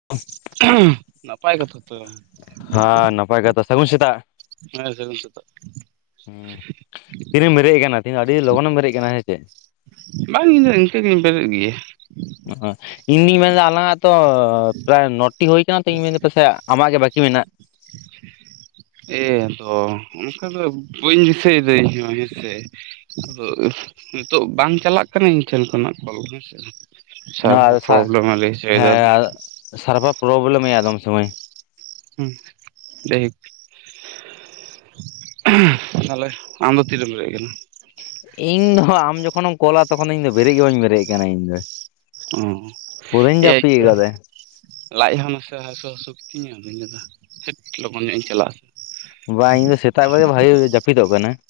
[unintelligible] ᱦᱮᱸ ᱱᱟᱯᱟᱭ ᱠᱟᱛᱷᱟ ᱛᱚ ᱦᱮᱸ ᱱᱟᱯᱟᱭ ᱜᱮᱛᱚ, ᱥᱟᱹᱜᱩᱱ ᱥᱮᱛᱟ ᱦᱮᱸ ᱥᱟᱜᱩᱱ ᱥᱮᱛᱟᱜ ᱦᱸ ᱛᱤᱨᱮᱢ ᱵᱮᱨᱮᱫ ᱟᱠᱟᱱᱟ ᱛᱦᱤᱧ ᱫᱚ ᱟᱹᱰᱤ ᱞᱚᱜᱚᱱᱮᱢ ᱵᱮᱨᱮᱫ ᱟᱠᱟᱱᱟ ᱦᱮᱸ ᱪᱮ? ᱵᱟᱝ ᱤᱧ ᱫᱚ ᱤᱱᱠᱟᱹ ᱜᱤᱧ ᱵᱮᱨᱮᱫ ᱜᱮᱭᱟ ᱤᱧᱫᱩᱧ ᱢᱮᱱᱫᱟ ᱟᱞᱟᱝ ᱟᱜ ᱛᱚ ᱯᱨᱟᱭ ᱱᱚ ᱴᱤ ᱦᱩᱭ ᱟᱠᱟᱱᱟ ᱛᱚ ᱤᱧ ᱯᱟᱥᱮ ᱟᱢᱟᱜ ᱜᱮ ᱵᱟᱹᱠᱤ ᱢᱮᱱᱟᱜ ᱮ ᱟᱫᱚ ᱚᱱᱠᱟ ᱫᱚ ᱵᱟᱹᱧ ᱫᱤᱥᱟᱹᱭ ᱮᱫᱟ ᱤᱧᱦ ᱦᱮᱸᱥᱮ ᱟᱫᱚ ᱱᱤᱛᱳᱜ ᱵᱟᱝ ᱪᱟᱞᱟᱜ ᱠᱟᱱᱟ ᱤᱧ ᱴᱷᱮᱱ ᱠᱷᱚᱱᱟᱜ ᱠᱚᱞ ᱦᱮᱸᱥᱮ᱾ ᱟᱨ ᱥᱟᱨᱵᱷᱟᱨ ᱯᱨᱚᱜᱮᱞᱮᱢ ᱮ ᱞᱟᱹᱭ ᱦᱚᱪᱚ ᱮᱫᱟ ᱾ ᱦᱮᱸ ᱥᱟᱨᱵᱷᱟᱨ ᱯᱨᱚᱵᱞᱮᱢᱮᱼᱟ ᱟᱫᱚᱢ ᱥᱩᱢᱚᱭ ᱦᱮᱸ [unintelligible] ᱛᱟᱦᱞᱮ ᱟᱢ ᱫᱚ ᱛᱤᱨᱮᱢ ᱵᱮᱨᱮᱜ ᱟᱠᱟᱱᱟ ᱤᱧ ᱫᱚ ᱟᱢ ᱡᱚᱠᱷᱚᱱᱮᱢ ᱠᱚᱞᱟ ᱛᱚᱠᱷᱚᱱ ᱫᱚ ᱤᱧ ᱫᱚ ᱵᱮᱨᱮᱫ ᱜᱮ ᱵᱟᱹᱧ ᱵᱮᱨᱮᱫ ᱟᱠᱟᱱᱟ ᱤᱧ ᱫᱚ ᱚ ᱯᱩᱨᱟᱹᱧ ᱡᱟᱹᱯᱤᱫ [unintelligible] ᱠᱟᱫᱟ ᱞᱟᱡ ᱦᱚᱸ ᱢᱟᱥᱮ ᱦᱟᱹᱥᱩ ᱦᱟᱹᱥᱩ ᱠᱤᱫᱤᱧᱟ ᱟᱫᱚᱧ ᱢᱮᱱ ᱞᱮᱫᱟ ᱦᱟᱹᱴ ᱞᱚᱜᱚᱱ ᱧᱚᱜ ᱤᱧ ᱪᱟᱞᱟᱜᱼᱟ᱾ ᱵᱟᱝ ᱤᱧ ᱫᱚ ᱥᱮᱛᱟᱜ ᱵᱮᱲᱟ ᱵᱷᱟᱜᱤ ᱡᱟᱹᱯᱤᱫᱚᱜ ᱠᱟᱱᱟ ᱾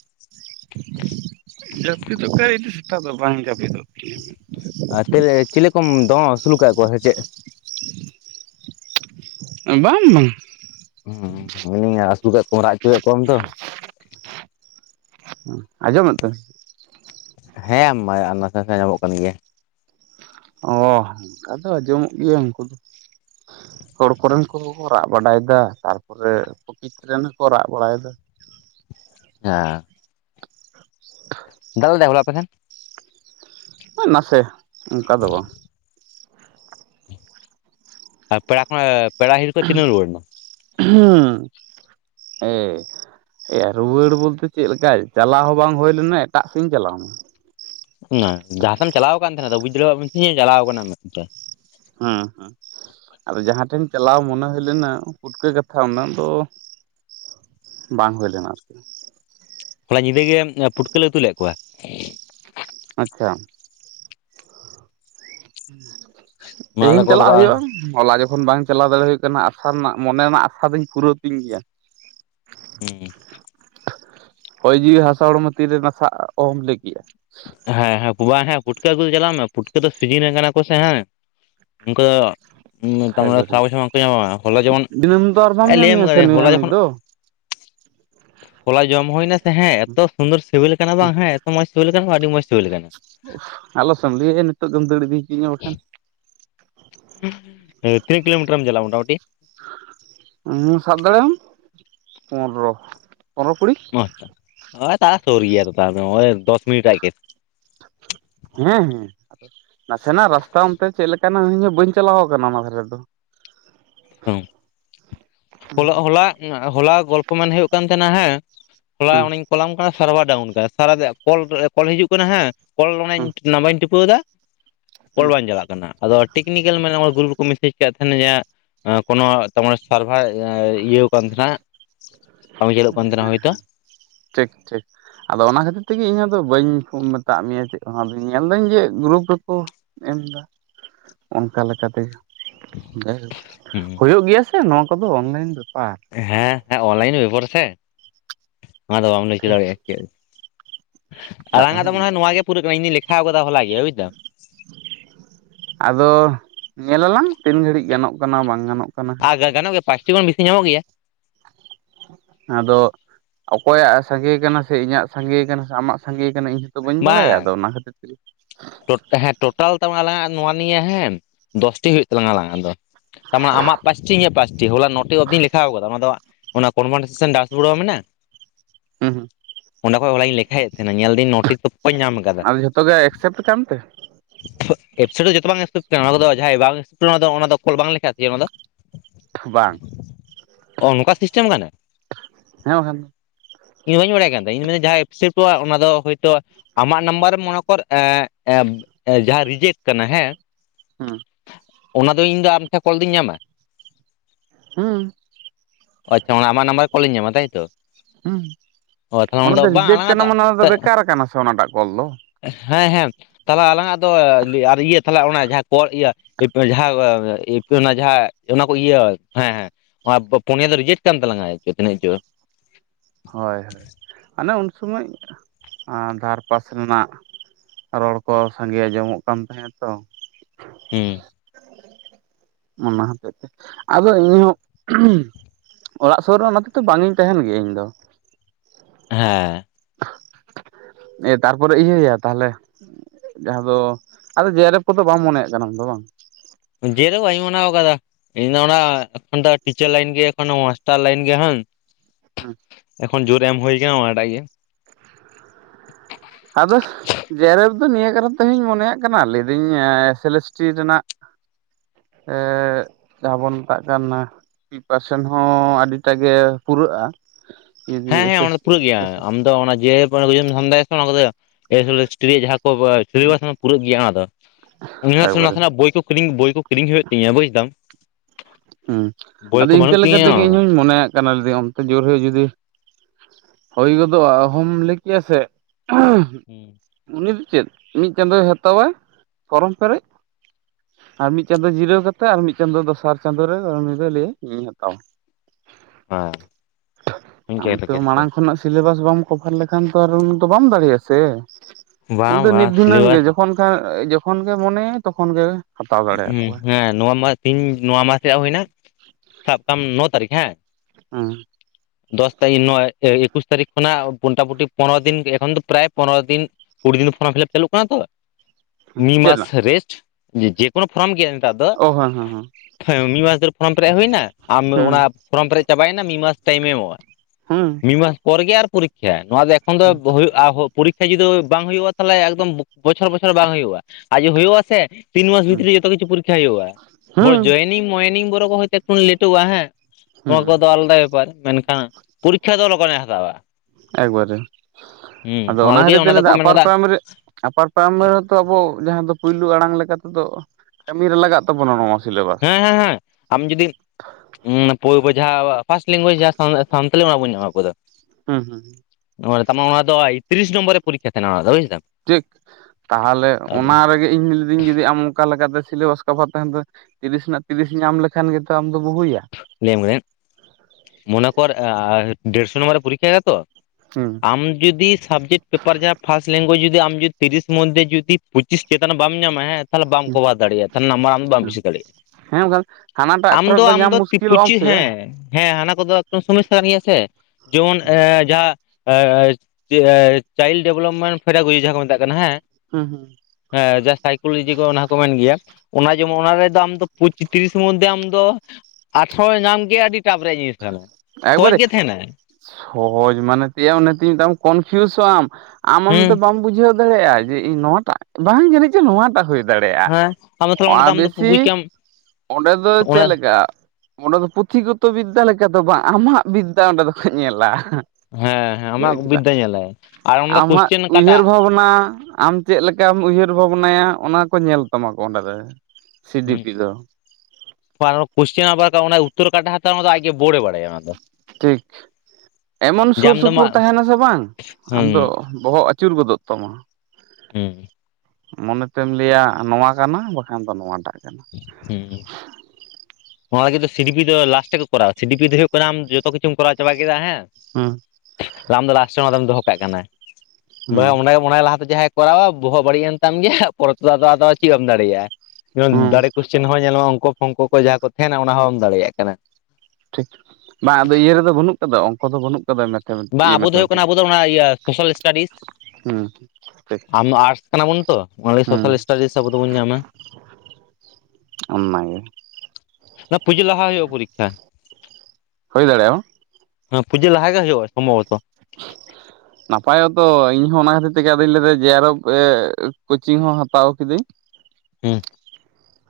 ᱡᱟᱹᱯᱤᱫᱚ ᱜᱮ ᱥᱮᱛᱟᱜ ᱫᱚ ᱵᱟᱝ ᱡᱟᱹᱯᱤᱫᱚᱜ ᱠᱟᱱᱟ ᱟᱨ ᱛᱟᱦᱚᱞᱮ ᱪᱤᱞᱤ ᱠᱚᱢ ᱫᱚᱦᱚ ᱟᱹᱥᱩᱞ ᱟᱠᱟᱫ ᱠᱚᱣᱟ ᱥᱮ ᱪᱮᱫ [inaudible] ᱵᱟᱝ ᱵᱟᱝ ᱦᱮᱸ ᱢᱤᱱᱟᱹᱧᱟ ᱟᱹᱥᱩ ᱠᱮᱫ ᱠᱚᱣᱟᱢ ᱨᱟᱜ ᱦᱚᱪᱚᱭᱮᱫ ᱠᱚᱣᱟᱢ ᱛᱚ ᱟᱸᱡᱚᱢᱮ ᱛᱮᱢ ᱦᱮᱸ ᱟᱢ ᱢᱟ ᱟᱨ ᱱᱟᱥᱮ ᱱᱟᱥᱮ ᱟᱡᱸᱚᱢᱚᱜ ᱠᱟᱱ ᱜᱮᱭᱟ ᱚ ᱚᱱᱠᱟ ᱫᱚ ᱟᱸᱡᱚᱢᱚᱜ ᱜᱮᱭᱟ ᱩᱱᱠᱩ ᱫᱚ ᱦᱚᱲ ᱠᱚᱨᱮᱱ ᱠᱚᱦᱚᱠᱚ ᱨᱟᱜ ᱵᱟᱲᱟᱭᱮᱫᱟ ᱛᱟᱨᱯᱚᱨᱮ ᱯᱚᱠᱤᱛ ᱨᱮᱱ ᱦᱚᱠᱚ ᱨᱟᱜ ᱵᱟᱲᱟᱭᱮᱫᱟ ᱦᱮᱸ ᱫᱟ ᱞᱮᱫᱟ ᱦᱚᱞᱟ ᱟᱯᱮ ᱥᱮᱱ ᱱᱟᱥᱮ ᱚᱱᱠᱟ ᱫᱚ ᱵᱟᱝ ᱟᱨ ᱯᱮᱲᱟ ᱠᱚ ᱯᱮᱲᱟ ᱦᱤᱨᱤ ᱠᱷᱚᱱ ᱛᱤᱨᱮᱢ ᱨᱩᱣᱟᱹᱲ ᱮᱱᱟ ᱦᱩᱸ ᱦᱮ᱾ ᱮᱭᱟ ᱨᱩᱣᱟᱹᱲ ᱵᱚᱞᱛᱮ ᱪᱮᱜ ᱞᱮᱠᱟ ᱪᱟᱞᱟᱣ ᱦᱚᱸ ᱵᱟᱝ ᱦᱳᱭ ᱞᱮᱱᱟ ᱮᱴᱟᱜ ᱥᱮᱫ ᱤᱧ ᱪᱟᱞᱟᱣ ᱱᱟ᱾ ᱡᱟᱦᱟᱸᱥᱮᱢ ᱪᱟᱞᱟᱣ ᱠᱟᱱ ᱛᱟᱦᱮᱱᱟ ᱛᱚ ᱵᱩᱡᱽ ᱫᱟᱲᱮᱭᱟᱜ ᱢᱮ ᱛᱷᱤᱧ ᱪᱟᱞᱟᱣ ᱠᱟᱱᱟᱢ ᱢᱮᱱ ᱛᱮ᱾ ᱦᱮᱸ ᱦᱮᱸ᱾ ᱟᱫᱚ ᱡᱟᱦᱟᱸ ᱴᱷᱮᱱ ᱪᱟᱞᱟᱣ ᱢᱚᱱᱮ ᱦᱩᱭ ᱞᱮᱱᱟ ᱯᱩᱴᱠᱟᱹ ᱠᱟᱛᱷᱟ ᱚᱱᱟ ᱫᱚ ᱵᱟᱝ ᱦᱳᱭ ᱞᱮᱱᱟ ᱟᱨᱠᱤ᱾ ᱦᱚᱞᱟ ᱧᱤᱫᱟᱹ ᱜᱮ ᱯᱩᱴᱠᱟᱹᱞᱮ ᱩᱛᱩ ᱞᱮᱫ ᱠᱚᱣᱟ ᱾ ᱟᱪᱪᱷᱟ᱾ ᱢᱟ ᱟᱞᱮ ᱛᱮᱦᱮᱧ ᱠᱚ ᱪᱟᱞᱟᱜ ᱞᱟᱜᱟᱜᱼᱟ ᱦᱳᱭᱳᱜᱼᱟ ᱾ ᱦᱚᱞᱟ ᱡᱚᱠᱷᱚᱱ ᱵᱟᱝ ᱪᱟᱞᱟᱣ ᱫᱟᱲᱮ ᱦᱩᱭ ᱠᱟᱱᱟ ᱟᱥᱟ ᱨᱮᱱᱟᱜ ᱢᱚᱱᱮ ᱨᱮᱱᱟᱜ ᱟᱥᱟ ᱫᱚᱧ ᱯᱩᱨᱟᱹᱣ ᱛᱤᱧ ᱜᱮᱭᱟ ᱾ ᱦᱮᱸ᱾ ᱦᱚᱭ ᱡᱤᱣᱤ ᱦᱟᱥᱟ ᱦᱚᱲᱢᱚ ᱛᱤᱨᱮ ᱱᱟᱥᱟᱜᱼᱟ ᱚᱦᱚᱢ ᱞᱟᱹᱭ ᱠᱮᱭᱟ ᱾ ᱦᱮᱸ ᱦᱮᱸ ᱵᱟᱝ ᱦᱮᱸ ᱯᱩᱴᱠᱟᱹ ᱟᱜᱩ ᱫᱚ ᱪᱟᱞᱟᱜ ᱢᱮ ᱯᱩᱴᱠᱟᱹ ᱫᱚ ᱥᱤᱡᱤᱱ ᱨᱮᱱ ᱠᱟᱱᱟ ᱠᱚᱥᱮ ᱦᱟᱝ᱾ ᱳᱱᱠᱳ ᱫᱚ᱾ ᱦᱩᱸ ᱛᱟᱨᱢᱟᱱᱮ ᱮᱠᱵᱟᱨᱮ ᱥᱟᱨᱟ ᱵᱚᱪᱷᱚᱨ ᱵᱟᱝ ᱠᱚ ᱧᱟᱢᱚᱜᱼᱟ᱾ ᱦᱚᱞᱟ ᱡᱮᱢᱚᱱ ᱫᱤᱱᱟᱹᱢ ᱫᱚ ᱟᱨ ᱵᱟᱢ ᱞᱟᱹᱭ ᱟᱢ ᱧᱟᱢᱮᱭᱟ ᱥᱮ ᱠᱟᱹᱱᱤᱧ ᱱᱩᱭ ᱦᱚᱞᱟ ᱱᱩᱭ ᱡᱚᱠᱷᱚᱱ ᱫᱚ ᱦᱚᱞᱟ ᱡᱚᱢ ᱦᱳᱭᱱᱟ ᱥᱮ ᱦᱮᱸ ᱮᱛᱚ ᱥᱩᱱᱫᱚᱨ ᱥᱮᱵᱨᱞ ᱠᱟᱱᱟ ᱵᱟᱝ ᱦᱮᱸ ᱮᱛᱚ ᱢᱚᱸᱡᱽ ᱩᱛᱩ ᱞᱮᱠᱷᱟᱱ ᱟᱹᱰᱤ ᱢᱚᱡᱽ ᱥᱤᱵᱤᱞ ᱠᱟᱱᱟ᱾ ᱟᱞᱚ ᱥᱮᱢ ᱞᱟᱹᱭ ᱮᱭᱟ ᱱᱤᱛᱚᱜ ᱜᱮᱢ ᱫᱟᱹᱲ ᱤᱫᱤ ᱦᱚᱪᱳᱧᱟ ᱵᱟᱠᱷᱟᱱ᱾ ᱛᱤᱱᱟᱹᱜ ᱠᱤᱞᱳᱢᱤᱴᱟᱨ ᱮᱢ ᱪᱟᱞᱟᱜᱼᱟ ᱢᱚᱴᱟᱢᱩᱴᱤ? ᱥᱟᱵ ᱫᱟᱲᱮᱟᱢ ᱯᱚᱱᱨᱚ, ᱯᱚᱱᱨᱚ ᱠᱩᱲᱤ ᱚ ᱟᱪᱪᱷᱟ, ᱚ ᱛᱟᱦᱚᱞᱮ ᱥᱳᱨ ᱜᱮᱭᱟ ᱛᱚ ᱳᱭ ᱫᱚᱥ ᱢᱤᱱᱤᱴ ᱟᱜ ᱠᱷᱮᱞ᱾ ᱦᱮᱸ ᱦᱮᱸ᱾ ᱟᱫᱚ ᱱᱟᱥᱮᱱᱟᱜ ᱨᱟᱥᱛᱟ ᱚᱱᱛᱮ ᱪᱮᱜ ᱞᱮᱠᱟᱱᱟ ᱤᱧ ᱦᱚᱸ ᱵᱟᱹᱧ ᱪᱟᱞᱟᱣ ᱠᱟᱱᱟ ᱚᱱᱟ ᱫᱷᱟᱨᱮ ᱫᱚ᱾ ᱦ ᱦᱮᱸ ᱦᱚ ᱦᱚᱞᱟ ᱦᱚᱞᱟ ᱜᱚᱞᱯᱚ ᱢᱮᱱ ᱦᱳᱭᱳᱜ ᱠᱟᱱ ᱛᱟᱦᱮᱱᱟ ᱦᱮᱸ, ᱦᱚᱞᱟ ᱦᱮᱸ ᱚᱱᱮᱧ ᱠᱚᱞᱟᱢ ᱠᱟᱱᱟ ᱥᱟᱨᱵᱷᱟᱨ ᱰᱟᱣᱩᱱ ᱟᱠᱟᱱᱟ ᱥᱟᱨᱟ ᱨᱮ ᱠᱚᱞ ᱦᱤᱡᱩᱜ ᱠᱟᱱᱟ ᱦᱟᱝ ᱠᱚᱞ ᱚᱱᱮᱧ ᱱᱟᱢᱵᱟᱨᱤᱧ ᱴᱤᱯᱟᱹᱣ ᱫᱟ ᱠᱚᱞ ᱦᱮᱸ ᱵᱟᱝ ᱪᱟᱞᱟᱜ᱾ ᱠᱟᱱᱟ ᱟᱫᱚ ᱴᱮᱠᱱᱤᱠᱮᱞ ᱢᱟᱱᱮ ᱜᱩᱨᱩᱞ ᱨᱮ ᱠᱚ ᱢᱮᱥᱮᱡ ᱠᱟᱜ ᱛᱟᱦᱮᱱᱟ ᱡᱮ ᱠᱚᱱᱳ ᱥᱟᱨᱵᱷᱟᱨ [unintelligible] ᱤᱭᱟᱹᱣ ᱠᱟᱱ ᱛᱟᱦᱮᱱᱟᱜ᱾ ᱦᱮᱸ ᱦᱮᱸ ᱴᱷᱤᱠ ᱴᱷᱤᱠ᱾ ᱟᱫᱚ ᱚᱱᱟ ᱠᱷᱟᱹᱛᱤᱨ ᱛᱮᱜᱮ ᱤᱧ ᱫᱚ ᱵᱟᱹᱧ ᱢᱮᱛᱟᱫ ᱢᱮᱭᱟ ᱡᱮ ᱪᱮᱜ ᱦᱚᱸ ᱟᱫᱚ ᱧᱮᱞᱫᱟᱹᱧ ᱡᱮ ᱜᱨᱩᱯ ᱨᱮᱠᱚ ᱮᱢᱫᱟ ᱚᱝᱠᱟ ᱞᱮᱠᱟ ᱛᱮᱜᱮ᱾ ᱦᱩᱸ ᱦᱩᱭᱩᱜ ᱜᱮᱭᱟ ᱥᱮ ᱱᱚᱣᱟ ᱠᱚᱫᱚ ᱚᱱᱞᱟᱭᱤᱱ ᱵᱮᱯᱟᱨ᱾ ᱦᱮᱸ ᱦᱮᱸ ᱚᱱᱞᱟᱭᱤᱱ ᱵᱮᱵᱚᱦᱟᱨ ᱥᱮ ᱚᱱᱟᱫᱚ ᱵᱟᱢ ᱞᱟᱹᱭ ᱦᱚᱪᱚ ᱴᱷᱤᱠ ᱫᱟᱲᱮᱭᱟᱜᱼᱟ ᱪᱮᱫ, ᱟᱞᱟᱝ ᱟᱜ ᱫᱚ ᱢᱚᱱᱮ ᱦᱚᱭ ᱱᱚᱣᱟ ᱜᱮ ᱯᱩᱨᱟᱹᱜ ᱠᱟᱱᱟ ᱤᱧᱫᱩᱧ ᱞᱮᱠᱷᱟᱣ ᱠᱟᱫᱟ ᱦᱚᱞᱟ ᱜᱮ ᱵᱩᱡ ᱫᱟᱢ᱾ ᱟᱫᱚ ᱧᱮᱞᱟᱞᱟᱝ ᱛᱤᱱ ᱜᱷᱟᱹᱲᱤᱜ ᱜᱟᱱᱚᱜ ᱠᱟᱱᱟ ᱵᱟᱝ ᱜᱟᱱᱚᱜ ᱠᱟᱱᱟ ᱦᱮᱸᱥᱮ ᱟ ᱜᱟᱱᱚᱜ ᱜᱮᱭᱟ ᱯᱟᱪᱴᱤ ᱠᱷᱚᱱ ᱵᱮᱥᱤ ᱧᱟᱢᱚᱜ ᱜᱤᱭᱟ᱾ ᱟᱫᱚ ᱚᱠᱚᱭᱟᱜ ᱥᱟᱸᱜᱮ ᱠᱟᱱᱟ ᱥᱮ ᱤᱧᱟᱹᱜ ᱥᱟᱸᱜᱮ ᱠᱟᱱᱟ ᱥᱮ ᱟᱢᱟᱜ ᱥᱟᱸᱜᱮ ᱠᱟᱱᱟ ᱤᱧ, ᱫᱚ ᱵᱟᱹᱧ ᱵᱟᱲᱟᱭᱟ ᱟᱫᱚ ᱵᱟᱝ ᱚᱱᱟ ᱠᱷᱟᱹᱛᱤᱨ ᱛᱮᱜᱮ ᱦᱮᱸ ᱴᱳᱴᱟᱞ ᱛᱚ ᱟᱞᱟᱝᱟᱜ ᱱᱚᱣᱟ ᱱᱤᱭᱟᱹ ᱦᱮᱸ ᱫᱚᱥᱴᱤ ᱦᱩᱭᱩᱜ ᱛᱟᱞᱟᱝᱟ ᱟᱞᱟᱝ ᱟᱜ ᱫᱚ ᱾ ᱛᱟᱨᱢᱟᱱᱮ ᱟᱢᱟᱜ ᱯᱟᱸᱪᱴᱤ ᱤᱧᱟᱹᱜ ᱯᱟᱸᱪᱴᱤ ᱦᱚᱞᱟ ᱱᱚᱴᱤ ᱚᱵᱫᱤ ᱞᱮᱠᱷᱟ ᱟᱷᱟᱣ ᱟᱠᱟᱫᱟ ᱚᱱᱟ ᱫᱚ ᱚᱱᱟ ᱠᱚᱱᱵᱷᱟᱨᱥᱮᱥᱚᱱ ᱰᱟᱥᱵᱳᱨᱰ ᱵᱟᱝ ᱢᱮᱱᱟᱜᱼᱟ ᱦᱩᱸ ᱦᱩᱸ ᱚᱸᱰᱮ ᱠᱷᱚᱡ ᱦᱚᱞᱟᱧ ᱞᱮᱠᱷᱟᱭᱮᱫ ᱛᱟᱦᱮᱱᱟ ᱧᱮᱞ ᱫᱟᱹᱧ ᱱᱳᱴᱤᱥ ᱛᱚᱭᱛᱷᱚᱧ ᱧᱟᱢ ᱠᱟᱫᱟ᱾ ᱛᱚᱵᱮ ᱮᱠᱥᱮᱯᱴ ᱠᱟᱱᱛᱮ, ᱮᱜᱥᱮᱵ ᱨᱮ ᱡᱚᱛᱚ ᱵᱟᱝ ᱮᱜᱥᱮᱵ ᱛᱟᱭᱟ ᱚᱱᱟ ᱠᱚᱫᱚ ᱡᱟᱦᱟᱸᱭ ᱵᱟᱝ ᱚᱱᱟ ᱫᱚ ᱠᱚᱞ ᱵᱟᱝ ᱞᱮᱠᱷᱟ ᱚᱱᱟ ᱫᱚ᱾ ᱵᱟᱝ, ᱚ ᱱᱚᱝᱠᱟ ᱥᱤᱥᱴᱮᱢ ᱠᱟᱱᱟ, ᱦᱮᱸ ᱵᱟᱠᱷᱟᱱ ᱫᱚ ᱤᱧ ᱵᱟᱹᱧ ᱵᱟᱲᱟᱭ ᱠᱟᱱ ᱛᱟᱦᱮᱸ ᱤᱧ ᱢᱮᱱᱫᱟ ᱡᱟᱦᱟᱸ ᱮᱯᱥᱮᱯᱴᱚᱜᱼᱟ ᱚᱱᱟ ᱫᱚ ᱦᱳᱭᱛᱳ ᱟᱢᱟᱜ ᱱᱟᱢᱵᱟᱨᱮᱢ ᱢᱚ ᱚᱨ ᱮᱸ ᱮᱸ ᱡᱟᱦᱟᱸ ᱨᱤᱡᱮᱠᱴ ᱠᱟᱱᱟ ᱦᱮᱸ, ᱦᱩᱸ ᱚᱱᱟ ᱫᱚ ᱤᱧ ᱫᱚ ᱟᱢᱴᱷᱮᱱ ᱠᱚᱞ ᱫᱚᱧ ᱧᱟᱢᱟ, ᱦᱩᱸ ᱟᱪᱪᱷᱟ ᱚᱱᱟ ᱟᱢᱟᱜ ᱱᱟᱢᱵᱟᱨ ᱠᱚᱞᱞᱤᱧ ᱧᱟᱢᱟ, ᱛᱟᱭ ᱛᱚ? ᱦᱩᱸ ᱚᱱᱟ ᱫᱚ ᱵᱟᱝ ᱨᱤᱡᱮᱜᱴ ᱟᱞᱟᱝᱟᱜ ᱠᱟᱱᱟ ᱢᱟᱱᱮ ᱚᱱᱟ ᱫᱚ ᱵᱮᱠᱟᱨ ᱠᱟᱱᱟ ᱥᱮ ᱚᱱᱟᱴᱟᱜ ᱠᱚᱞ ᱫᱚ᱾ ᱦᱮᱸ ᱦᱮᱸ ᱛᱟᱦᱚᱞᱮ ᱟᱞᱟᱝᱟᱜ ᱫᱚ ᱤᱭᱟᱹ ᱛᱟᱦᱚᱞᱮ ᱚᱱᱟ ᱡᱟᱦᱟᱸ ᱠᱚᱨ ᱤᱭᱟᱹ, [unintelligible] ᱡᱟᱦᱟᱸ ᱡᱟᱦᱟᱸ ᱚᱱᱟ ᱠᱚ ᱤᱭᱟᱹ ᱦᱮᱸ ᱦᱮᱸ᱾ ᱯᱩᱱᱭᱟ ᱫᱚ ᱨᱤᱡᱮᱠᱴ ᱠᱟᱱ ᱛᱟᱞᱟᱝᱼᱟ ᱪᱚ ᱛᱤᱱᱟᱹᱜ ᱪᱚ, ᱦᱳᱭ ᱦᱳᱭ ᱚᱱᱮ ᱩᱱᱥᱚᱢᱚᱭ ᱫᱷᱟᱨᱯᱟᱥ ᱨᱮᱱᱟᱜ, ᱨᱚᱲᱠᱚ ᱥᱟᱸᱜᱮ ᱟᱸᱡᱚᱢᱚᱜ ᱠᱟᱱ ᱛᱟᱦᱮᱸ ᱛᱚ᱾ ᱦᱮᱸ᱾ ᱚᱱᱟ ᱦᱚᱛᱮᱜ ᱛᱮ ᱟᱫᱚ ᱤᱧᱦᱚᱸ ᱚᱲᱟᱜ ᱥᱩᱨ ᱨᱮ ᱚᱱᱟ ᱛᱮᱫᱚ ᱵᱟᱝ ᱤᱧ ᱛᱟᱦᱮᱱ ᱜᱮᱭᱟ ᱤᱧ ᱫᱚ᱾ ᱦᱮᱸ, ᱮ ᱛᱟᱨᱯᱚᱨᱮ ᱤᱭᱟᱹᱭᱟ ᱛᱟᱦᱞᱮ, ᱡᱟᱦᱟᱸ ᱫᱚ ᱟᱫᱚ ᱡᱮ ᱟᱨ ᱮᱯᱷ ᱠᱚᱫᱚ ᱵᱟᱢ ᱢᱚᱱᱮᱭᱟᱜ ᱠᱟᱱᱟ ᱟᱢ ᱫᱚ ᱵᱟᱝ ᱾ ᱱᱤᱡᱮ ᱫᱚ ᱵᱟᱹᱧ ᱢᱟᱱᱟᱣ ᱠᱟᱫᱟ᱾ ᱤᱧ ᱫᱚ ᱚᱱᱟ ᱮᱠᱷᱚᱱ ᱫᱚ ᱴᱤᱪᱟᱨ ᱞᱟᱭᱤᱱ ᱜᱮ ᱮᱠᱷᱚᱱ ᱫᱚ ᱢᱟᱥᱴᱟᱨ ᱞᱟᱭᱤᱱ ᱜᱮ ᱦᱩᱢ ᱩᱸ ᱮᱠᱷᱚᱱ ᱡᱳᱨ ᱮᱢ ᱦᱩᱭ ᱟᱠᱟᱱᱟ ᱚᱱᱟᱴᱟᱜ ᱜᱮ᱾ ᱟᱵᱮ ᱜᱮᱨᱮᱵᱽ ᱫᱚ ᱱᱤᱭᱟᱹ ᱠᱟᱨᱚᱱ ᱛᱮᱦᱩᱧ ᱢᱚᱱᱮᱭᱟᱜ ᱠᱟᱱᱟ ᱞᱟᱹᱭ ᱫᱤᱧ ᱮᱥ ᱮᱞ ᱮᱥ ᱴᱤ ᱨᱮᱱᱟᱜ ᱮᱸ ᱡᱟᱦᱟᱸ ᱵᱚᱱ ᱢᱮᱛᱟᱜ ᱠᱟᱱ ᱚᱱᱟ ᱦᱩᱸ ᱯᱟᱥᱮᱱ ᱦᱚᱸ ᱟᱹᱰᱤᱴᱟ ᱜᱮ ᱯᱩᱨᱟᱹᱜᱼᱟ ᱾ ᱦᱮᱸ ᱚᱱᱟ ᱫᱚ ᱯᱩᱨᱟᱹᱜ ᱜᱮᱭᱟ ᱮᱥ ᱟᱢᱫᱚ ᱚᱱᱟ ᱡᱮ F [unintelligible] S L S T ᱡᱟᱦᱟᱸ ᱠᱚ ᱥᱤᱞᱮᱵᱟᱥ ᱢᱟ ᱯᱩᱨᱟᱹᱜ ᱜᱮᱭᱟ ᱚᱱᱟ ᱫᱚ ᱤᱧ ᱦᱚᱸ ᱮᱠᱵᱟᱨᱮ ᱱᱟᱥᱮᱱᱟᱜ ᱵᱳᱭ ᱠᱚ ᱠᱤᱨᱤᱧ ᱵᱳᱭ ᱠᱚ ᱠᱤᱨᱤᱧ ᱦᱩᱭᱩᱜ ᱛᱤᱧᱟᱹ ᱵᱩᱡᱽᱫᱟᱢ ᱾ ᱦᱩᱸ ᱟᱫᱚ ᱤᱱᱠᱟᱹ ᱞᱮᱠᱟ ᱛᱮᱜᱮ ᱤᱧᱦᱚᱧ ᱢᱚᱱᱮᱭᱟᱜ ᱠᱟᱱᱟ ᱞᱟᱫᱤᱧ ᱚᱱᱛᱮ ᱡᱳᱨ ᱦᱩᱭᱩ ᱡᱩᱫᱤᱼᱼ ᱦᱩᱭ ᱜᱚᱫᱚᱜᱼᱟ ᱟᱨᱦᱚᱢ ᱞᱟᱹᱭ ᱠᱮᱭᱟ ᱥᱮ ᱦᱩᱸ ᱾ ᱩᱱᱤ ᱫᱚ ᱪᱮᱫ ᱢᱤᱫ ᱪᱟᱸᱫᱳᱭ ᱦᱟᱛᱟᱭᱟ ᱯᱷᱚᱨᱚᱢ ᱯᱮᱨᱮᱡ ᱟᱨ ᱢᱤᱫ ᱪᱟᱸᱫᱳ ᱡᱤᱨᱟᱹᱣ ᱠᱟᱛᱮᱫ ᱟᱨ ᱢᱤᱫ ᱪᱟᱸᱫᱚ ᱫᱚᱥᱟᱨ ᱪᱟᱸᱫᱳ ᱨᱮ ᱩᱱᱤ ᱫᱚ ᱞᱟᱹᱭ ᱤᱧᱤᱧ ᱦᱟᱛᱟᱣᱟ ᱦᱩᱧ ᱟᱢ ᱪᱮᱠ ᱫᱟ ᱛᱚ ᱠᱮᱥ ᱫᱚ ᱢᱟᱲᱟᱝ ᱠᱷᱚᱱᱟᱜ ᱥᱤᱞᱮᱵᱟᱥ ᱵᱟᱢ ᱠᱚᱵᱷᱟᱨ ᱞᱮᱠᱷᱟᱱ ᱫᱚ ᱵᱟᱢ ᱫᱟᱲᱮᱭᱟᱜᱼᱟ ᱥᱮ ᱩᱱ ᱵᱟᱝ ᱫᱚ ᱵᱟᱝ ᱱᱤᱛ ᱫᱷᱤᱱᱟᱹᱝ ᱜᱮ ᱥᱤᱞᱮᱵᱟᱥ ᱡᱚᱠᱷᱚᱱ ᱠᱷᱟᱱ ᱡᱚᱠᱷᱚᱱ ᱜᱮ ᱢᱚᱱᱮᱭᱟᱭ ᱛᱚᱠᱷᱚᱱ ᱜᱮ᱾ ᱦᱟᱛᱟᱣ ᱫᱟᱲᱮᱭᱟᱠᱚᱣᱟᱭ ᱦᱮᱸ ᱱᱚᱣᱟ ᱢᱟ‌ᱥ ᱛᱮᱦᱤᱧ ᱱᱚᱣᱟ ᱢᱟᱥ ᱨᱮᱭᱟᱜ ᱦᱩᱭᱱᱟ ᱥᱟᱵ ᱠᱟᱢ ᱱᱚ ᱛᱟᱹᱨᱤᱠᱷ ᱦᱮᱸ᱾ ᱦᱮᱸ᱾ [inaudible] ᱫᱚᱥ ᱛᱟᱨᱤᱠᱷ ᱱᱚᱜ ᱚᱭ ᱮᱠᱩᱥ ᱛᱟᱹᱨᱤᱠᱷ ᱠᱷᱚᱱᱟᱜ ᱢᱳᱚᱴᱟᱢᱩᱴᱤ ᱯᱚᱱᱮᱨᱚ ᱫᱤᱱ ᱮᱠᱷᱚᱱ ᱫᱚ ᱯᱨᱟᱭ ᱯᱚᱱᱮᱨᱚ ᱫᱤᱱ ᱠᱩᱲᱤ ᱫᱤᱱ ᱯᱷᱚᱨᱚᱢ ᱯᱷᱤᱞᱟᱯ ᱪᱟᱹᱞᱩᱜ ᱠᱟᱱᱟ ᱛᱚ, ᱢᱤᱜ ᱪᱮᱫ ᱢᱟᱥ ᱞᱟᱝ ᱨᱮᱥᱴ ᱡᱮᱠᱳᱱᱳ ᱯᱷᱨᱚᱢ ᱜᱮ ᱱᱮᱛᱟᱨ ᱫᱚ, ᱚ ᱦᱮᱸ ᱦᱮᱸ ᱦᱮᱸ ᱢᱤᱫ ᱢᱟᱥ ᱫᱷᱚᱨᱮ ᱯᱷᱨᱚᱢ ᱯᱮᱨᱮᱡ ᱦᱩᱭᱱᱟ ᱟᱢ ᱦᱮᱸ ᱚᱱᱟ ᱯᱷᱨᱚᱢ ᱯᱮᱨᱮᱡ ᱪᱟᱵᱟᱭᱱᱟ ᱢᱤᱫ ᱢᱟᱥ ᱴᱟᱭᱤᱢᱮ ᱮᱢᱚᱜᱼᱟ ᱦᱚᱸ ᱢᱤᱜ ᱢᱟᱥ ᱯᱚᱨ ᱜᱮ ᱟᱨ ᱯᱚᱨᱤᱠᱠᱷᱟ ᱱᱚᱣᱟ ᱫᱚ ᱮᱠᱷᱚᱱ ᱫᱚ ᱦᱩᱭᱩᱜᱼᱟ ᱯᱚᱨᱤᱠᱠᱷᱟ ᱡᱩᱫᱤ ᱵᱟᱝ ᱦᱩᱭᱩᱜᱼᱟ ᱛᱟᱦᱚᱞᱮ ᱮᱠᱫᱚᱢ ᱵᱚᱪᱷᱚᱨ ᱵᱚᱪᱷᱚᱨ ᱵᱟᱝ ᱦᱩᱭᱩᱜᱼᱟ ᱟᱨ ᱡᱮ ᱦᱩᱭᱩᱜᱼᱟ ᱥᱮ ᱦᱮᱸ [unintelligible] ᱡᱚᱛᱚᱠᱤᱪᱷᱩ ᱯᱚᱨᱤᱠᱠᱷᱟ ᱦᱭᱳᱜᱼᱟ ᱵᱚ ᱦᱮᱸ ᱡᱚᱭᱮᱱᱤᱝ ᱢᱚᱭᱮᱱᱤᱝ ᱵᱚᱨᱚ ᱠᱚ ᱦᱚ ᱮᱠᱴᱩ ᱞᱮᱴᱚᱜᱼᱟ ᱦᱮᱸ, ᱱᱚᱣᱟ ᱦᱮᱸ ᱠᱚᱫᱚ ᱟᱞᱟᱫᱟ ᱵᱮᱯᱟᱨ ᱢᱮᱱᱠᱷᱟᱱ ᱯᱚᱨᱤᱠᱠᱷᱟ ᱫᱚ ᱞᱚᱜᱚᱱᱮ ᱦᱟᱛᱟᱣᱟ᱾ ᱮᱠᱵᱟᱨᱮ ᱦᱩᱸ ᱟᱫᱚ ᱚᱱᱟ ᱞᱟᱹᱜᱤᱫ ᱠᱷᱟᱹᱛᱤᱨ ᱛᱮᱧ ᱫᱚᱠᱚ ᱞᱟᱹᱭᱫᱟ ᱢᱮᱱ ᱟᱯᱟᱨ ᱠᱟᱫᱟ ᱯᱨᱟᱭᱢᱟᱨᱤ ᱟᱯᱟᱨ ᱯᱨᱟᱭᱢᱟᱨᱤ ᱦᱚᱸᱛᱚ ᱟᱵᱚ ᱡᱟᱦᱟᱸ ᱫᱚ ᱯᱩᱭᱞᱩ ᱟᱲᱟᱝ ᱞᱮᱠᱟ ᱛᱮᱫᱚ ᱠᱟᱹᱢᱤ ᱨᱮ ᱞᱟᱜᱟᱜ ᱛᱟᱵᱳᱱᱟ ᱱᱚᱣᱟ ᱥᱤᱞᱮᱵᱟᱥ ᱦᱩᱸ ᱦᱩᱸ ᱦᱩᱸ ᱟᱢ ᱡᱩᱫᱤᱢ ᱦᱩᱸ ᱯᱩᱭ ᱵᱚᱡᱷᱟᱣ ᱯᱷᱟᱥᱴ ᱞᱮᱝᱜᱩᱭᱮᱡᱽ ᱡᱟᱦᱟᱸ ᱥᱟᱱᱛᱟᱞᱤ ᱚᱱᱟ ᱵᱚᱱ ᱧᱟᱢᱟ ᱟᱵᱚ ᱫᱚ ᱦᱩᱸ ᱦᱩᱸ ᱛᱟᱢᱢᱟᱱ ᱚᱱᱟ ᱫᱚ ᱛᱤᱨᱤᱥ ᱱᱚᱢᱵᱚᱨ ᱨᱮ ᱯᱚᱨᱤᱠᱠᱷᱟ ᱛᱟᱦᱮᱱᱟ ᱚᱱᱟᱫᱚ ᱵᱩᱡᱷ ᱫᱟᱢ ᱴᱤᱠ ᱛᱟᱦᱞᱮ ᱟᱫᱚ ᱚᱱᱟ ᱨᱮᱜᱮ ᱤᱧ ᱞᱤᱫᱟᱹᱧ ᱡᱩᱫᱤ ᱟᱢ ᱚᱱᱠᱟ ᱞᱮᱠᱟᱛᱮ ᱥᱤᱞᱮᱵᱟᱥ ᱠᱵᱷᱟᱨ ᱛᱟᱦᱮᱱ ᱛᱟ ᱛᱤᱨᱤᱥ ᱨᱮᱱᱟᱜ ᱛᱤᱨᱤᱥ ᱧᱟᱢ ᱞᱮᱠᱷᱟᱱ ᱜᱮᱛᱚ ᱟᱢ ᱫᱚᱢ ᱦᱩᱭᱟ ᱞᱟᱹᱭ ᱟᱢ ᱠᱟᱹᱱᱟᱧ ᱦᱮᱸ ᱢᱚᱱᱮ ᱠᱚᱨ ᱰᱮᱲᱥᱚ ᱱᱟᱢᱵᱟᱨ ᱯᱚᱨᱤᱠᱠᱟᱭᱟ ᱦᱩᱭᱩᱜ ᱟ ᱛᱚ ᱦᱩᱸ ᱟᱢ ᱡᱩᱫᱤ ᱥᱟᱵᱡᱮᱠᱴ ᱯᱮᱯᱟᱨ ᱡᱟᱦᱟᱸ ᱯᱷᱟᱥᱴ ᱞᱮᱝᱜᱩᱭᱡᱽ ᱡᱩᱫᱤ ᱟᱢ ᱡᱩᱫᱤ ᱛᱤᱨᱤᱥ ᱢᱚᱫᱽᱫᱷᱮ ᱡᱩᱫᱤ ᱯᱚᱪᱤᱥ ᱪᱮᱛᱟᱱ ᱵᱟᱝ ᱧᱟᱢᱟ ᱦᱮᱸ ᱛᱟᱦᱞᱮ ᱵᱟᱢ ᱠᱚᱵᱷᱟᱨ ᱫᱟᱲᱮᱭᱟᱜᱼᱟ ᱛᱟᱦᱞᱮ ᱱᱟᱢᱵᱟᱨ ᱟᱢ ᱫᱚ ᱵᱟᱢ ᱦᱮᱸ ᱵᱤᱥᱤ ᱫᱟᱲᱮᱭᱟᱜᱼᱟ ᱦᱮᱸ ᱵᱟᱠᱷᱟᱱ ᱦᱟᱱᱟᱴᱟᱜ ᱟᱢ ᱠᱚᱨᱮ ᱫᱚ ᱟᱢ ᱧᱟᱢ ᱫᱚ ᱢᱩᱥᱠᱤᱞᱚᱜ ᱟᱢ ᱯᱩᱪᱤ ᱥᱮ ᱦᱮᱸ ᱦᱮᱸ ᱦᱟᱱᱟ ᱠᱚᱫᱚ ᱥᱚᱢᱚᱥᱥᱟ ᱠᱟᱱ ᱜᱮᱭᱟ ᱥᱮ ᱡᱮᱢᱚᱱ ᱡᱟᱦᱟᱸ ᱮ ᱪᱟᱭᱤᱞᱰ ᱰᱮᱵᱷᱞᱚᱯᱢᱮᱱᱴ ᱯᱷᱮᱲᱟᱜᱤᱷᱩᱭ ᱡᱟᱦᱟᱸ ᱠᱚ ᱢᱮᱛᱟᱜ ᱠᱟᱱᱟ ᱦᱮᱸ ᱦᱩᱸ ᱦᱩᱸ ᱦᱮᱸ ᱡᱟᱦᱟᱸ ᱥᱟᱭᱠᱳᱞᱚᱡᱤ ᱠᱚ ᱚᱱᱟ ᱠᱚ ᱢᱮᱱ ᱜᱮᱭᱟ ᱚᱱᱟ ᱡᱮᱢᱚᱱ ᱚᱱᱟ ᱨᱮᱫᱚ ᱟᱢ ᱫᱚ ᱯᱚᱸᱪᱤᱥ ᱛᱤᱨᱤᱥ ᱢᱚᱫᱽᱫᱷᱮ ᱟᱢ ᱫᱚ ᱟᱴᱷᱨᱚ ᱧᱟᱢ ᱜᱮᱭ ᱟᱹᱰᱤ ᱴᱟᱯ ᱨᱮᱭ ᱡᱤᱱᱤᱥ ᱠᱟᱱᱟ ᱥᱚᱦᱚᱡ ᱮᱠᱵᱟᱨᱮ ᱜᱮ ᱛᱟᱦᱮᱱᱟ ᱥᱚᱦᱚᱡ ᱢᱟᱱᱮ ᱛᱚᱭᱟ ᱚᱱᱟᱛᱮ ᱠᱚᱱᱯᱷᱤᱭᱩᱥᱚᱜ ᱟᱢ ᱟᱢ ᱟᱢ ᱛᱮ ᱦᱩᱸ ᱵᱟᱢ ᱵᱩᱡᱷᱟᱹᱣ ᱫᱟᱲᱮᱭᱟᱜᱼᱟ ᱡᱮ ᱤᱧ ᱱᱚᱣᱟᱴᱟᱜ ᱵᱟᱝ ᱡᱟᱹᱱᱤᱡ ᱪᱚᱝ ᱱᱚᱣᱟᱴᱟᱜ ᱦᱩᱭᱼᱟ ᱫᱟᱲᱮᱭᱟᱜᱼᱟ ᱦᱮᱸ ᱟᱢ ᱫᱚ ᱛᱟᱦᱚᱞᱮ ᱚᱸᱰᱮ ᱟᱸ ᱫᱚ ᱟᱢ ᱫᱚ ᱵᱮᱥᱤ ᱵᱩᱡ ᱠᱮᱟᱢ ᱚᱸᱰᱮ ᱫᱚ ᱪᱮᱫ ᱚᱱᱟ ᱞᱮᱠᱟ ᱚᱸᱰᱮ ᱫᱚ ᱯᱩᱛᱷᱤ ᱜᱚᱛᱚ ᱵᱤᱫᱽᱫᱫᱟ ᱞᱮᱠᱟ ᱫᱚ ᱵᱟᱝ ᱟᱢᱟᱜ ᱵᱤᱫᱽᱫᱟ ᱚᱸᱰᱮ ᱫᱚᱠᱚ ᱧᱮᱞᱟ ᱦᱮᱸ ᱦᱮᱸ ᱵᱩᱡᱷ ᱟᱢᱟᱜ ᱠᱮᱫᱟᱢ ᱵᱤᱫᱽᱫᱟᱹ ᱧᱮᱞᱟᱭ ᱟᱨ ᱚᱱᱟ ᱫᱚ ᱟᱢᱟᱜ ᱠᱚᱥᱪᱮᱱ ᱩᱭᱦᱟᱹᱨ ᱚᱠᱟᱴᱟᱜ ᱵᱷᱟᱵᱱ ᱱᱟ ᱟᱢ ᱪᱮᱫ ᱞᱮᱠᱟᱢ ᱩᱭᱦᱟᱹᱨ ᱵᱷᱟᱵᱽᱱᱟᱭᱟ ᱚᱱᱟ ᱠᱚ ᱧᱮᱞ ᱛᱟᱢᱟ ᱠᱚ ᱚᱸᱰᱮ ᱫᱚ ᱥᱤᱡᱮᱯᱤ ᱫᱚ ᱟᱸᱨᱦᱚᱸᱠᱚᱳᱥᱪᱮᱱ ᱟᱵᱟᱨ ᱚᱱᱟ ᱩᱛᱚᱨ ᱠᱟᱴᱟ ᱦᱟᱛᱟᱣ ᱚᱱᱟ ᱟᱡ ᱜᱮ ᱵᱳᱲᱮ ᱵᱟᱲᱟᱭᱟ ᱚᱱᱟ ᱫᱚ ᱴᱷᱤᱠ ᱮᱢᱚᱱ ᱡᱮ ᱥᱩᱨ ᱟᱢ ᱫᱚ ᱢᱟ ᱥᱩᱯᱩᱨ ᱛᱟᱦᱮᱱᱟ ᱥᱮ ᱵᱟᱝ ᱟᱢ ᱦᱩᱸ ᱫᱚ ᱵᱚᱦᱚᱜ ᱟ ᱟᱹᱪᱩᱨ ᱜᱚᱫᱚᱜ ᱛᱟᱢᱟ᱾ ᱦᱩᱸ ᱢᱚᱱᱮᱛᱮᱢ ᱞᱟᱹᱭᱟ ᱱᱚᱣᱟ ᱠᱟᱱᱟ ᱵᱟᱠᱷᱟᱱ ᱫᱚ ᱱᱚᱣᱟᱴᱟᱜ ᱠᱟᱱᱟ ᱦᱩᱸ [inaudible] ᱚᱱᱟ ᱞᱟᱹᱜᱤᱫᱚ ᱥᱤᱰᱤᱯᱤ ᱫᱚ ᱞᱟᱥᱴᱮ ᱠᱚ ᱠᱚᱨᱟᱣᱟ ᱥᱤᱰᱤᱯᱤ ᱫᱚ ᱦᱩᱭᱩᱜᱭ ᱠᱟᱱᱟ ᱡᱚᱛᱚ ᱠᱤᱷᱩᱢ ᱠᱚᱨᱟᱣ ᱪᱟᱵᱟ ᱠᱮᱫᱟ ᱦᱮᱸ ᱦᱩᱸ ᱟᱢ ᱫᱚ ᱞᱟᱥᱴᱮ ᱚᱱᱟ ᱫᱚᱢ ᱫᱚᱦᱚ ᱠᱟᱜ ᱠᱟᱱᱟ ᱵᱟ ᱦᱩᱸ ᱚᱸᱰᱮ ᱚᱱᱟ ᱞᱟᱦᱟᱛᱮ ᱡᱟᱦᱟᱸᱭ ᱠᱚᱨᱟᱣᱟ ᱵᱚᱦᱚᱜ ᱵᱟᱹᱲᱤᱡ ᱮᱱ ᱛᱟᱢ ᱜᱮ ᱯᱚᱨᱮ ᱛᱮᱫᱚ ᱟᱫᱚ ᱪᱤ ᱵᱟᱢ ᱫᱟᱲᱮᱭᱟᱜᱼᱟ ᱡᱮᱢᱚᱱ ᱦᱩᱸ ᱫᱟᱲᱮ ᱠᱚᱥᱪᱮᱱ ᱦᱚᱸ ᱧᱮᱞᱚᱜᱼᱟ ᱚᱝᱠᱚ ᱯᱷᱚᱝᱠᱚ ᱠᱚ ᱡᱟᱦᱟᱸ ᱠᱚ ᱛᱮᱦᱮᱱᱟ ᱚᱱᱟ ᱦᱚᱸ ᱵᱟᱢ ᱫᱟᱲᱮᱭᱟᱜ ᱠᱟᱱᱟ ᱴᱷᱤᱠ ᱵᱟᱝ ᱟᱫᱚ ᱤᱭᱟᱹ ᱨᱮᱫᱚ ᱵᱟᱹᱱᱩᱜ ᱠᱟᱫᱟ ᱴᱷᱤᱠ ᱚᱝᱠᱚ ᱫᱚ ᱵᱟᱹᱱᱩᱜ ᱠᱟᱫᱟ ᱢᱮᱛᱷᱮᱼ ᱢᱮᱛᱷᱮ ᱵᱟᱸ ᱟᱵᱚ ᱫᱚ ᱦᱩᱭᱩᱜ ᱠᱟᱱᱟ ᱟᱵᱚ ᱫᱚ ᱚᱱᱟ ᱤᱭᱟᱹ ᱥᱳᱥᱟᱞ ᱥᱴᱟᱰᱤᱥ ᱦᱩᱸ ᱴᱷᱤᱠ ᱟᱢ ᱟᱨᱴᱥ ᱠᱟᱱᱟ ᱵᱚᱱ ᱛᱚ ᱚᱱᱟ ᱥᱳᱥᱟᱞ ᱥᱴᱟᱰᱤᱥ ᱟᱵᱚ ᱫᱚᱵᱚᱱ ᱧᱟᱢᱟ᱾ ᱚᱱᱱᱟ ᱜᱮ ᱚᱱᱟ ᱯᱩᱡᱟᱹ ᱞᱟᱦᱟ ᱦᱩᱭᱩᱜᱼᱟ ᱯᱚᱨᱤᱠᱠᱷᱟ ᱦᱩᱭ ᱫᱟᱲᱮᱭᱟᱜᱼᱟ ᱵᱟᱝ ᱦᱮᱸ ᱯᱩᱡᱟᱹ ᱞᱟᱦᱟ ᱜᱮ ᱦᱩᱭᱩᱜᱼᱟ ᱥᱚᱢᱵᱷᱚᱵᱚᱛᱚ ᱱᱟᱯᱟᱭᱛᱚ ᱤᱧᱦᱚᱸ ᱚᱱᱟ ᱠᱷᱟᱹᱛᱤᱨ ᱛᱮᱜᱮ ᱟᱫᱚᱧ ᱞᱟᱹᱭᱟ ᱫᱟ ᱡᱮᱨᱚᱯᱷ ᱮ ᱠᱚᱪᱤᱝ ᱦᱟᱛᱟᱣ ᱠᱤᱫᱤᱧ ᱦᱩᱸ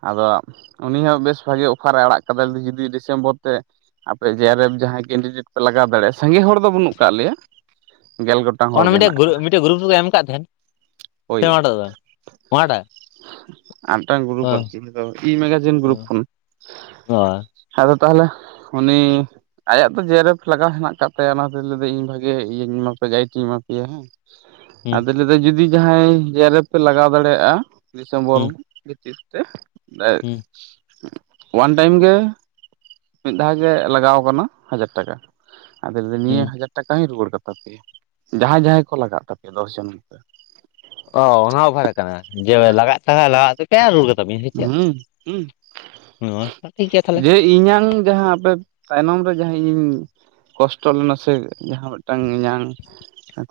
ᱟᱫᱚ ᱩᱱᱤ ᱦᱚᱸ ᱵᱮᱥ ᱵᱷᱟᱜᱮ ᱚᱯᱷᱟᱨᱮ ᱟᱲᱟᱜ ᱠᱟᱫᱟ ᱡᱩᱫᱤ ᱰᱤᱥᱮᱢᱵᱚᱨ ᱛᱮ ᱟᱯᱮ ᱡᱮ ᱟᱨ ᱮᱯᱷ ᱡᱟᱦᱟᱸᱭ ᱠᱮᱱᱰᱤᱰᱮᱴ ᱯᱮ ᱞᱟᱜᱟᱣ ᱫᱟᱲᱮᱭᱟᱜᱼᱟ ᱥᱟᱸᱜᱮ ᱦᱚᱲ ᱫᱚ ᱵᱟᱹᱱᱩᱜ ᱠᱟᱫ ᱞᱮᱭᱟ ᱜᱮᱞ ᱜᱚᱴᱟᱝ ᱦᱚᱲ ᱚᱱᱮ ᱜᱮ ᱢᱤᱫᱴᱮᱡ ᱦᱮᱱᱟᱜ ᱜᱨ ᱠᱟᱜ ᱢᱤᱫᱴᱮᱡ ᱜᱨᱩᱯ ᱨᱮᱠᱚ ᱮᱢ ᱟᱠᱟᱫ ᱛᱟᱦᱮᱸᱱ ᱪᱮ ᱳᱭ ᱚᱱᱟᱴᱟ ᱫᱚ ᱚᱱᱟᱴᱟ ᱟᱨ ᱢᱤᱫᱴᱟᱝ ᱜᱨᱩᱯ ᱦᱚᱸ ᱤ ᱢᱮᱜᱟᱡᱤᱱ ᱜᱨᱩᱯ ᱠᱷᱚᱱ ᱟᱫᱚ ᱛᱟᱦᱞᱮ ᱩᱱᱤ ᱟᱭᱟᱜ ᱫᱚ ᱡᱮᱨᱯᱷ ᱞᱟᱜᱟᱣ ᱦᱮᱱᱟᱜ ᱠᱟᱜ ᱛᱟᱭᱟ ᱚᱱᱟᱛᱮ ᱞᱟᱹᱭᱟ ᱤᱧ ᱵᱷᱟᱜᱤ ᱤᱭᱟᱹᱧ ᱮᱢᱟ ᱯᱮᱭᱟ ᱜᱟᱭᱤᱰ ᱤᱧ ᱮᱢᱟ ᱯᱮᱭᱟ ᱦᱮᱸ ᱟᱫᱚ ᱞᱟᱹᱭᱫᱟ. ᱡᱩᱫᱤ ᱡᱟᱦᱟᱸᱭ ᱡᱮᱨᱟᱨᱮᱯᱷ ᱯᱮ ᱞᱟᱜᱟᱣ ᱫᱟᱲᱮᱭᱟᱜᱼᱟ ᱰᱤᱥᱮᱢᱵᱚᱨ ᱵᱷᱤᱛᱤᱨ ᱛᱮ [unintelligible] ᱳᱣᱟᱱ ᱴᱟᱭᱤᱢ ᱜᱮ ᱢᱤᱫ ᱫᱷᱟᱣ ᱜᱮ ᱞᱟᱜᱟᱣ ᱟᱠᱟᱱᱟ ᱦᱟᱡᱟᱨ ᱴᱟᱠᱟ ᱾ ᱟᱫᱚ ᱞᱮᱫᱤᱧ ᱱᱤᱭᱟᱹ ᱦᱟᱡᱟᱨ ᱴᱟᱠᱟ ᱦᱚᱸᱧ ᱨᱩᱣᱟᱹᱲ ᱠᱟᱛᱟ ᱯᱮᱭᱟ ᱡᱟᱦᱟᱸᱭ ᱡᱟᱦᱟᱸᱭ ᱠᱚ ᱞᱟᱜᱟᱜ ᱛᱟᱯᱮᱭᱟ ᱫᱚᱥ ᱡᱚᱱ ᱛᱮ ᱚ ᱚᱱᱟ ᱚᱵᱷᱟᱨᱮ ᱠᱟᱱᱟ ᱡᱮ ᱞᱟᱜᱟᱜ ᱠᱟᱱᱟ ᱞᱟᱜᱟᱜ ᱾ ᱮᱠᱟᱭ ᱨᱩᱣᱟᱹᱲ ᱠᱟᱛᱟ ᱞᱤᱭᱟ. ᱦᱩᱸ ᱦᱩᱸ ᱧ ᱪᱮᱫ ᱟᱪᱪᱷᱟ ᱴᱷᱤᱠ ᱜᱮᱭᱟ ᱛᱟᱦᱚᱞᱮ ᱾ ᱤᱧᱟᱹᱝ ᱡᱟᱦᱟᱸ ᱟᱯᱮ ᱛᱟᱭᱱᱚᱢ ᱨᱮ ᱡᱟᱦᱟᱸ ᱤᱧ ᱠᱚᱥᱴᱚ ᱞᱮᱱᱟ ᱥᱮ ᱡᱟᱦᱟᱸ ᱢᱤᱫᱴᱟᱝ ᱤᱧᱟᱝ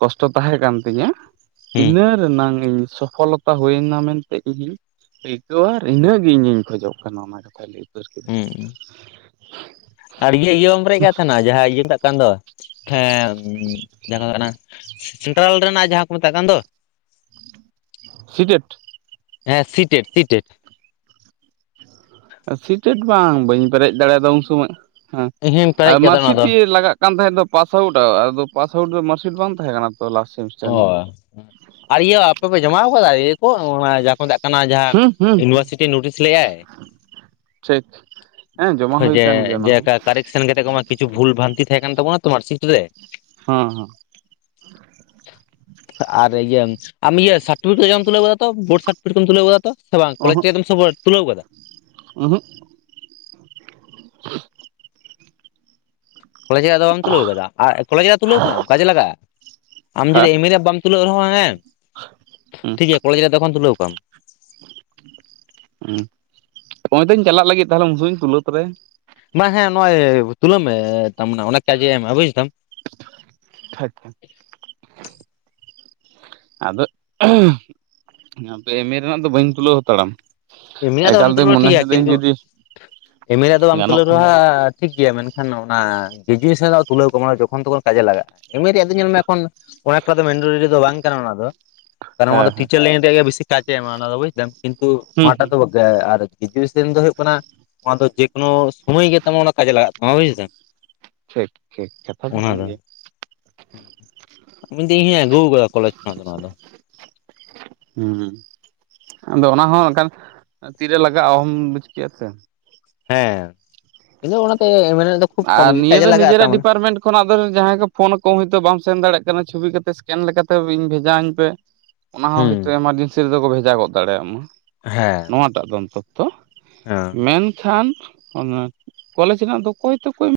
ᱠᱚᱥᱴᱚ ᱛᱟᱦᱮᱸᱠᱟᱱ ᱛᱤᱧᱟᱹ ᱾ ᱦᱩᱸ ᱤᱱᱟᱹ ᱨᱮᱱᱟᱝ ᱤᱧ ᱥᱚᱯᱷᱚᱞᱚᱛᱟ ᱦᱩᱭᱱᱟ ᱢᱮᱱᱛᱮ ᱤᱧᱤᱧ ᱥᱮᱭᱛᱚ ᱟᱨ ᱤᱱᱟᱹᱜ ᱜᱮ ᱤᱧᱤᱧ ᱠᱷᱚᱡᱚᱜ ᱠᱟᱱᱟ ᱚᱱᱟ ᱠᱟᱛᱷᱟᱭ ᱞᱟᱹᱭ ᱫᱟ ᱾ ᱦᱩᱸ ᱟᱨ ᱤᱭᱟᱹ ᱤᱭᱟ. ᱵᱟᱢ ᱯᱮᱨᱮᱜ ᱠᱟᱜᱛᱟᱱᱟ ᱡᱟᱦᱟᱸ ᱤᱭᱟᱹ ᱠᱟᱱ ᱫᱚ ᱦᱮᱸ ᱡᱜᱟ ᱠᱟᱱᱟ ᱥᱮᱱᱴᱨᱟᱞ ᱨᱮᱱᱟᱜ ᱡᱟᱦᱟᱸ ᱠᱚ ᱢᱮᱛᱟᱜ ᱠᱟᱱ ᱫᱚ ᱥᱤᱡᱮᱴ ᱦᱮᱸ ᱥᱤᱴᱮᱰ ᱥᱤᱴᱮᱰ ᱥᱤᱴᱮᱴ ᱵᱟᱝ ᱵᱟᱹᱧ ᱯᱮᱨᱮᱡ ᱫᱟᱲᱮᱭᱟᱫᱟ ᱩᱱ ᱥᱚᱢᱚᱭ ᱦᱮᱸ ᱤᱧ ᱦᱚᱧ ᱟᱨ ᱯᱮᱨᱮᱡ ᱠᱟᱫᱟ ᱚᱱᱟ ᱢᱟᱨᱥᱤᱴ ᱫᱚ ᱤᱭᱟᱹ ᱞᱟᱜᱟᱜ ᱼᱼ ᱠᱟᱱ ᱛᱟᱦᱮᱸᱫ ᱫᱚ ᱯᱟᱥᱟᱣᱩᱴ ᱟᱫᱚ ᱯᱟᱥᱟᱣᱩᱴ ᱫᱚ ᱢᱟᱨᱥᱤᱴ ᱵᱟᱝ ᱛᱟᱦᱮᱸ ᱠᱟᱱᱟ ᱛᱚ ᱞᱟᱥ ᱼᱼ ᱚ ᱟᱨ ᱤᱭᱟᱹ ᱟᱯᱮ ᱯᱮ ᱡᱚᱢᱟ ᱟᱠᱟᱫᱟ ᱤᱭᱟᱹ ᱠᱚ ᱚᱱᱮ ᱠᱚ ᱢᱮᱛᱟᱜ ᱠᱟᱱᱟ ᱡᱟᱦᱟᱸ ᱦᱩᱸ ᱦᱩᱸ ᱤᱭᱩᱱᱤᱵᱷᱟᱨᱥᱤᱴᱤ ᱱᱳᱴᱤᱥ ᱞᱮᱜᱟᱭ ᱾ ᱴᱷᱤᱠ ᱦᱮᱸ ᱡᱚᱢᱟ ᱦᱩᱭ ᱡᱮ ᱠᱟᱱ ᱜᱮᱭᱟ ᱚᱱᱟ ᱦᱚᱸ ᱠᱮᱠᱟ ᱠᱟᱨᱮᱠᱴ ᱥᱮᱱ ᱠᱟᱛᱮ ᱠᱚᱢᱟ ᱠᱤᱪᱷᱩ ᱵᱷᱩᱞ ᱵᱷᱟᱱᱛᱤ ᱛᱟᱦᱮᱸ ᱠᱟᱱ ᱛᱟᱵᱚᱱᱟ ᱛᱚ ᱢᱟᱨᱥᱤᱴ ᱨᱮ ᱾ ᱦᱚᱸ ᱦᱚᱸ ᱟᱨ ᱤᱭᱟᱹ ᱟᱢ ᱤᱭᱟᱹ ᱥᱟᱨᱯᱷᱤᱠᱮᱴ ᱠᱟᱢ ᱛᱩᱞᱟᱹᱣ ᱟᱠᱟᱫᱟᱚ ᱛᱚ ᱵᱳᱰ ᱥᱟᱴ ᱼᱼ ᱯᱤᱴ ᱠᱚᱢ ᱛᱩᱞᱟᱹᱣ ᱟᱠᱟᱫᱟ ᱛᱚ ᱥᱮ ᱵᱟᱝ ᱠᱚᱞᱡᱽ ᱪᱮᱛᱮᱢ ᱥᱚᱵᱚᱛ ᱛᱩᱞᱟᱹᱣ ᱟᱠᱟᱫᱟ ᱾ ᱩᱸᱦᱩᱜ [inaudible] ᱠᱚᱞᱡᱽ ᱨᱮᱭᱟᱜ ᱫᱚ ᱵᱟᱢ ᱛᱩᱞᱟᱹᱣ ᱟᱠᱟᱫᱟ ᱟᱨ ᱠᱚᱞᱟᱡᱽ ᱨᱮᱭᱟᱜ ᱛᱩᱞᱟᱹᱣᱠᱟᱢ ᱠᱟᱡᱮ ᱞᱟᱜᱼᱟ ᱞᱟᱜᱟᱼᱟ ᱡᱩᱫᱤ ᱦᱮᱸ ᱮᱢ ᱨᱮ ᱵᱟᱢ ᱾ ᱛᱩᱞᱟᱹᱣ ᱨᱮᱦᱚᱸ ᱦᱮᱸ ᱦᱩᱸ ᱴᱷᱤᱠ ᱜᱮᱭᱟ ᱠᱚᱞᱮᱡᱽ ᱨᱮᱭᱟᱜ ᱫᱚᱠᱷᱚᱱ ᱛᱩᱞᱟᱹᱣ ᱟᱠᱟᱢ ᱾ ᱦᱩᱸ ᱦᱚᱜᱼᱚᱭ ᱛᱚᱧ ᱪᱟᱞᱟᱜ ᱞᱟᱹᱜᱤᱫ ᱛᱟᱦᱞᱮ ᱩᱱᱥᱩᱚᱢ ᱤᱧ ᱛᱩᱞᱟᱹᱛᱚᱨᱟᱭᱟ ᱾ ᱵᱟ ᱦᱮᱸ ᱱᱚᱜᱼᱚᱭ ᱛᱩᱞᱟᱹᱣ ᱢᱮ ᱛᱟᱢᱱᱮ ᱚᱱᱮᱠ ᱠᱟᱡᱮ ᱮᱢᱟ ᱵᱩᱡ ᱛᱟᱢ ᱾ ᱟᱪᱪᱷᱟ ᱟᱫᱚ ᱟᱫᱚ ᱮᱢ ᱮ ᱨᱮᱱᱟᱜ ᱫᱚ ᱵᱟᱹᱧ ᱛᱩᱞᱟᱹᱣ ᱦᱟᱛᱟᱲᱟᱢ ᱾ ᱮᱢ ᱮ ᱨᱮᱱᱟᱜ ᱫᱚ ᱵᱟᱢ ᱛᱩᱞᱟᱹᱣ ᱨᱮᱦᱚ ᱴᱷᱤᱠ ᱜᱮᱭᱟ ᱠᱤᱱᱛᱩ ᱮᱢ ᱮ ᱨᱮᱱᱟᱜ ᱫᱚ ᱵᱟᱢ ᱜᱟᱱᱚᱜ ᱛᱩᱞᱟᱹᱣ ᱠᱷᱟᱱ ᱨᱮᱦᱚ ᱫᱚ ᱴᱷᱤᱠ ᱜᱮᱭᱟ ᱢᱮᱱᱠᱷᱟᱱ ᱚᱱᱟ ᱜᱨᱮᱡᱩᱭᱮᱥᱚᱱ ᱨᱮᱭᱟᱜ ᱫᱚ ᱛᱩᱞᱟᱹᱣ ᱠᱟᱢ ᱡᱚᱠᱷᱚᱱ ᱛᱚᱠᱷᱚᱱ ᱠᱟᱡᱮ ᱞᱟᱜᱟᱜᱼᱟ ᱮᱢ ᱮ ᱨᱮᱭᱟᱜ ᱫᱚ ᱧᱮᱞ ᱢᱮ ᱮᱠᱷᱚᱱ ᱚᱱᱮᱠᱴᱟ ᱫᱚ ᱢᱮᱱᱰᱟᱴᱳᱨᱤ ᱫᱚ ᱵᱟᱝ ᱠᱟᱱᱟ ᱚᱱᱟ ᱫᱚ᱾ ᱠᱟᱨᱚᱱ ᱚᱱᱟ ᱦᱮᱸ ᱫᱚ ᱦᱮᱸ ᱴᱤᱪᱟᱨ ᱞᱟᱭᱤᱱ ᱨᱮᱭᱟᱜ ᱜᱮ ᱵᱮᱥᱤ ᱠᱟᱡᱮ ᱮᱢᱟ ᱚᱱᱟ ᱫᱚ ᱵᱩᱡᱫᱟᱢ ᱠᱤᱱᱛᱩ ᱦᱩᱸ ᱚᱱᱟᱴᱟᱜ ᱦᱩᱸ ᱫᱚ ᱟᱨ ᱜᱨᱮᱡᱩᱭᱮᱥᱚᱱ ᱫᱚ ᱦᱳᱭᱳᱜ ᱠᱟᱱᱟ ᱟᱱᱟ ᱫᱚ ᱡᱮᱠᱳᱱᱳ ᱥᱚᱢᱚᱭ ᱜᱮ ᱛᱟᱢᱟᱱᱮ ᱚᱱᱟ ᱠᱟᱡ ᱨᱮ ᱞᱟᱜᱟᱜ ᱛᱟᱢᱟ ᱵᱩᱡᱫᱟᱢ ᱾ ᱴᱷᱤᱠ ᱴᱷᱤᱠ ᱠᱟᱛᱷᱟ ᱫᱚ ᱠᱟᱱ ᱜᱮᱭᱟ ᱾ ᱢᱤᱜᱫᱤᱱ ᱤᱧ ᱦᱚᱸᱧ ᱟᱜᱩᱣ ᱠᱟᱫᱟ ᱠᱚᱞᱮᱡ ᱠᱷᱚᱱᱟᱜ ᱫᱚ ᱱᱚᱣᱟ ᱫᱚ ᱦᱩᱸ ᱟᱫᱚ ᱚᱱᱟ ᱦᱚᱸ ᱠᱷᱟᱱ ᱛᱤᱨᱮ ᱞᱟᱜᱟᱜᱼᱟ ᱚᱦᱚᱢ ᱵᱩᱡ ᱠᱮᱭᱟ ᱥᱮ ᱾ ᱦᱮᱸ ᱤᱧᱫᱚ ᱚᱱᱟᱛᱮ ᱮᱢᱮ ᱟᱨ ᱱᱤᱭᱟᱹ ᱫᱚ ᱱᱤᱡᱮᱨᱟᱜ ᱰᱤᱯᱟᱨᱢᱮᱱᱴ ᱠᱷᱚᱱᱟᱜ [unintelligible] ᱡᱟᱦᱟᱸᱭ ᱠᱚ ᱯᱷᱳᱱ ᱠᱚ ᱦᱳᱭᱛᱳ ᱵᱟᱢ ᱥᱮᱱ ᱫᱟᱲᱮᱭᱟᱜ ᱠᱟᱱᱟ ᱪᱷᱚᱵᱤ ᱠᱟᱛᱮᱜ ᱥᱠᱮᱱ ᱞᱮᱠᱟᱛᱮ ᱤᱧ ᱵᱷᱮᱡᱟ ᱟᱹᱧ ᱯᱮ ᱾ ᱚᱱᱟ ᱦᱚᱸ ᱦᱩᱸ ᱦᱚᱭᱛᱳ ᱮᱢᱟᱨᱡᱮᱱᱥᱤ ᱨᱮᱫᱚ ᱠᱚ ᱵᱷᱮᱡᱟ ᱜᱚᱫ ᱫᱟᱲᱮᱭᱟᱜ ᱢᱟ ᱾ ᱦᱮᱸ ᱱᱚᱣᱟᱴᱟᱜ ᱫᱚ ᱚᱱᱛᱚᱛᱚ ᱦᱮᱸ ᱢᱮᱱᱠᱷᱟᱱ ᱚᱱᱟ ᱠᱚᱞᱮᱡᱽ ᱨᱮᱱᱟᱜ ᱫᱚ ᱚᱠᱚᱭ ᱛᱚᱠᱚ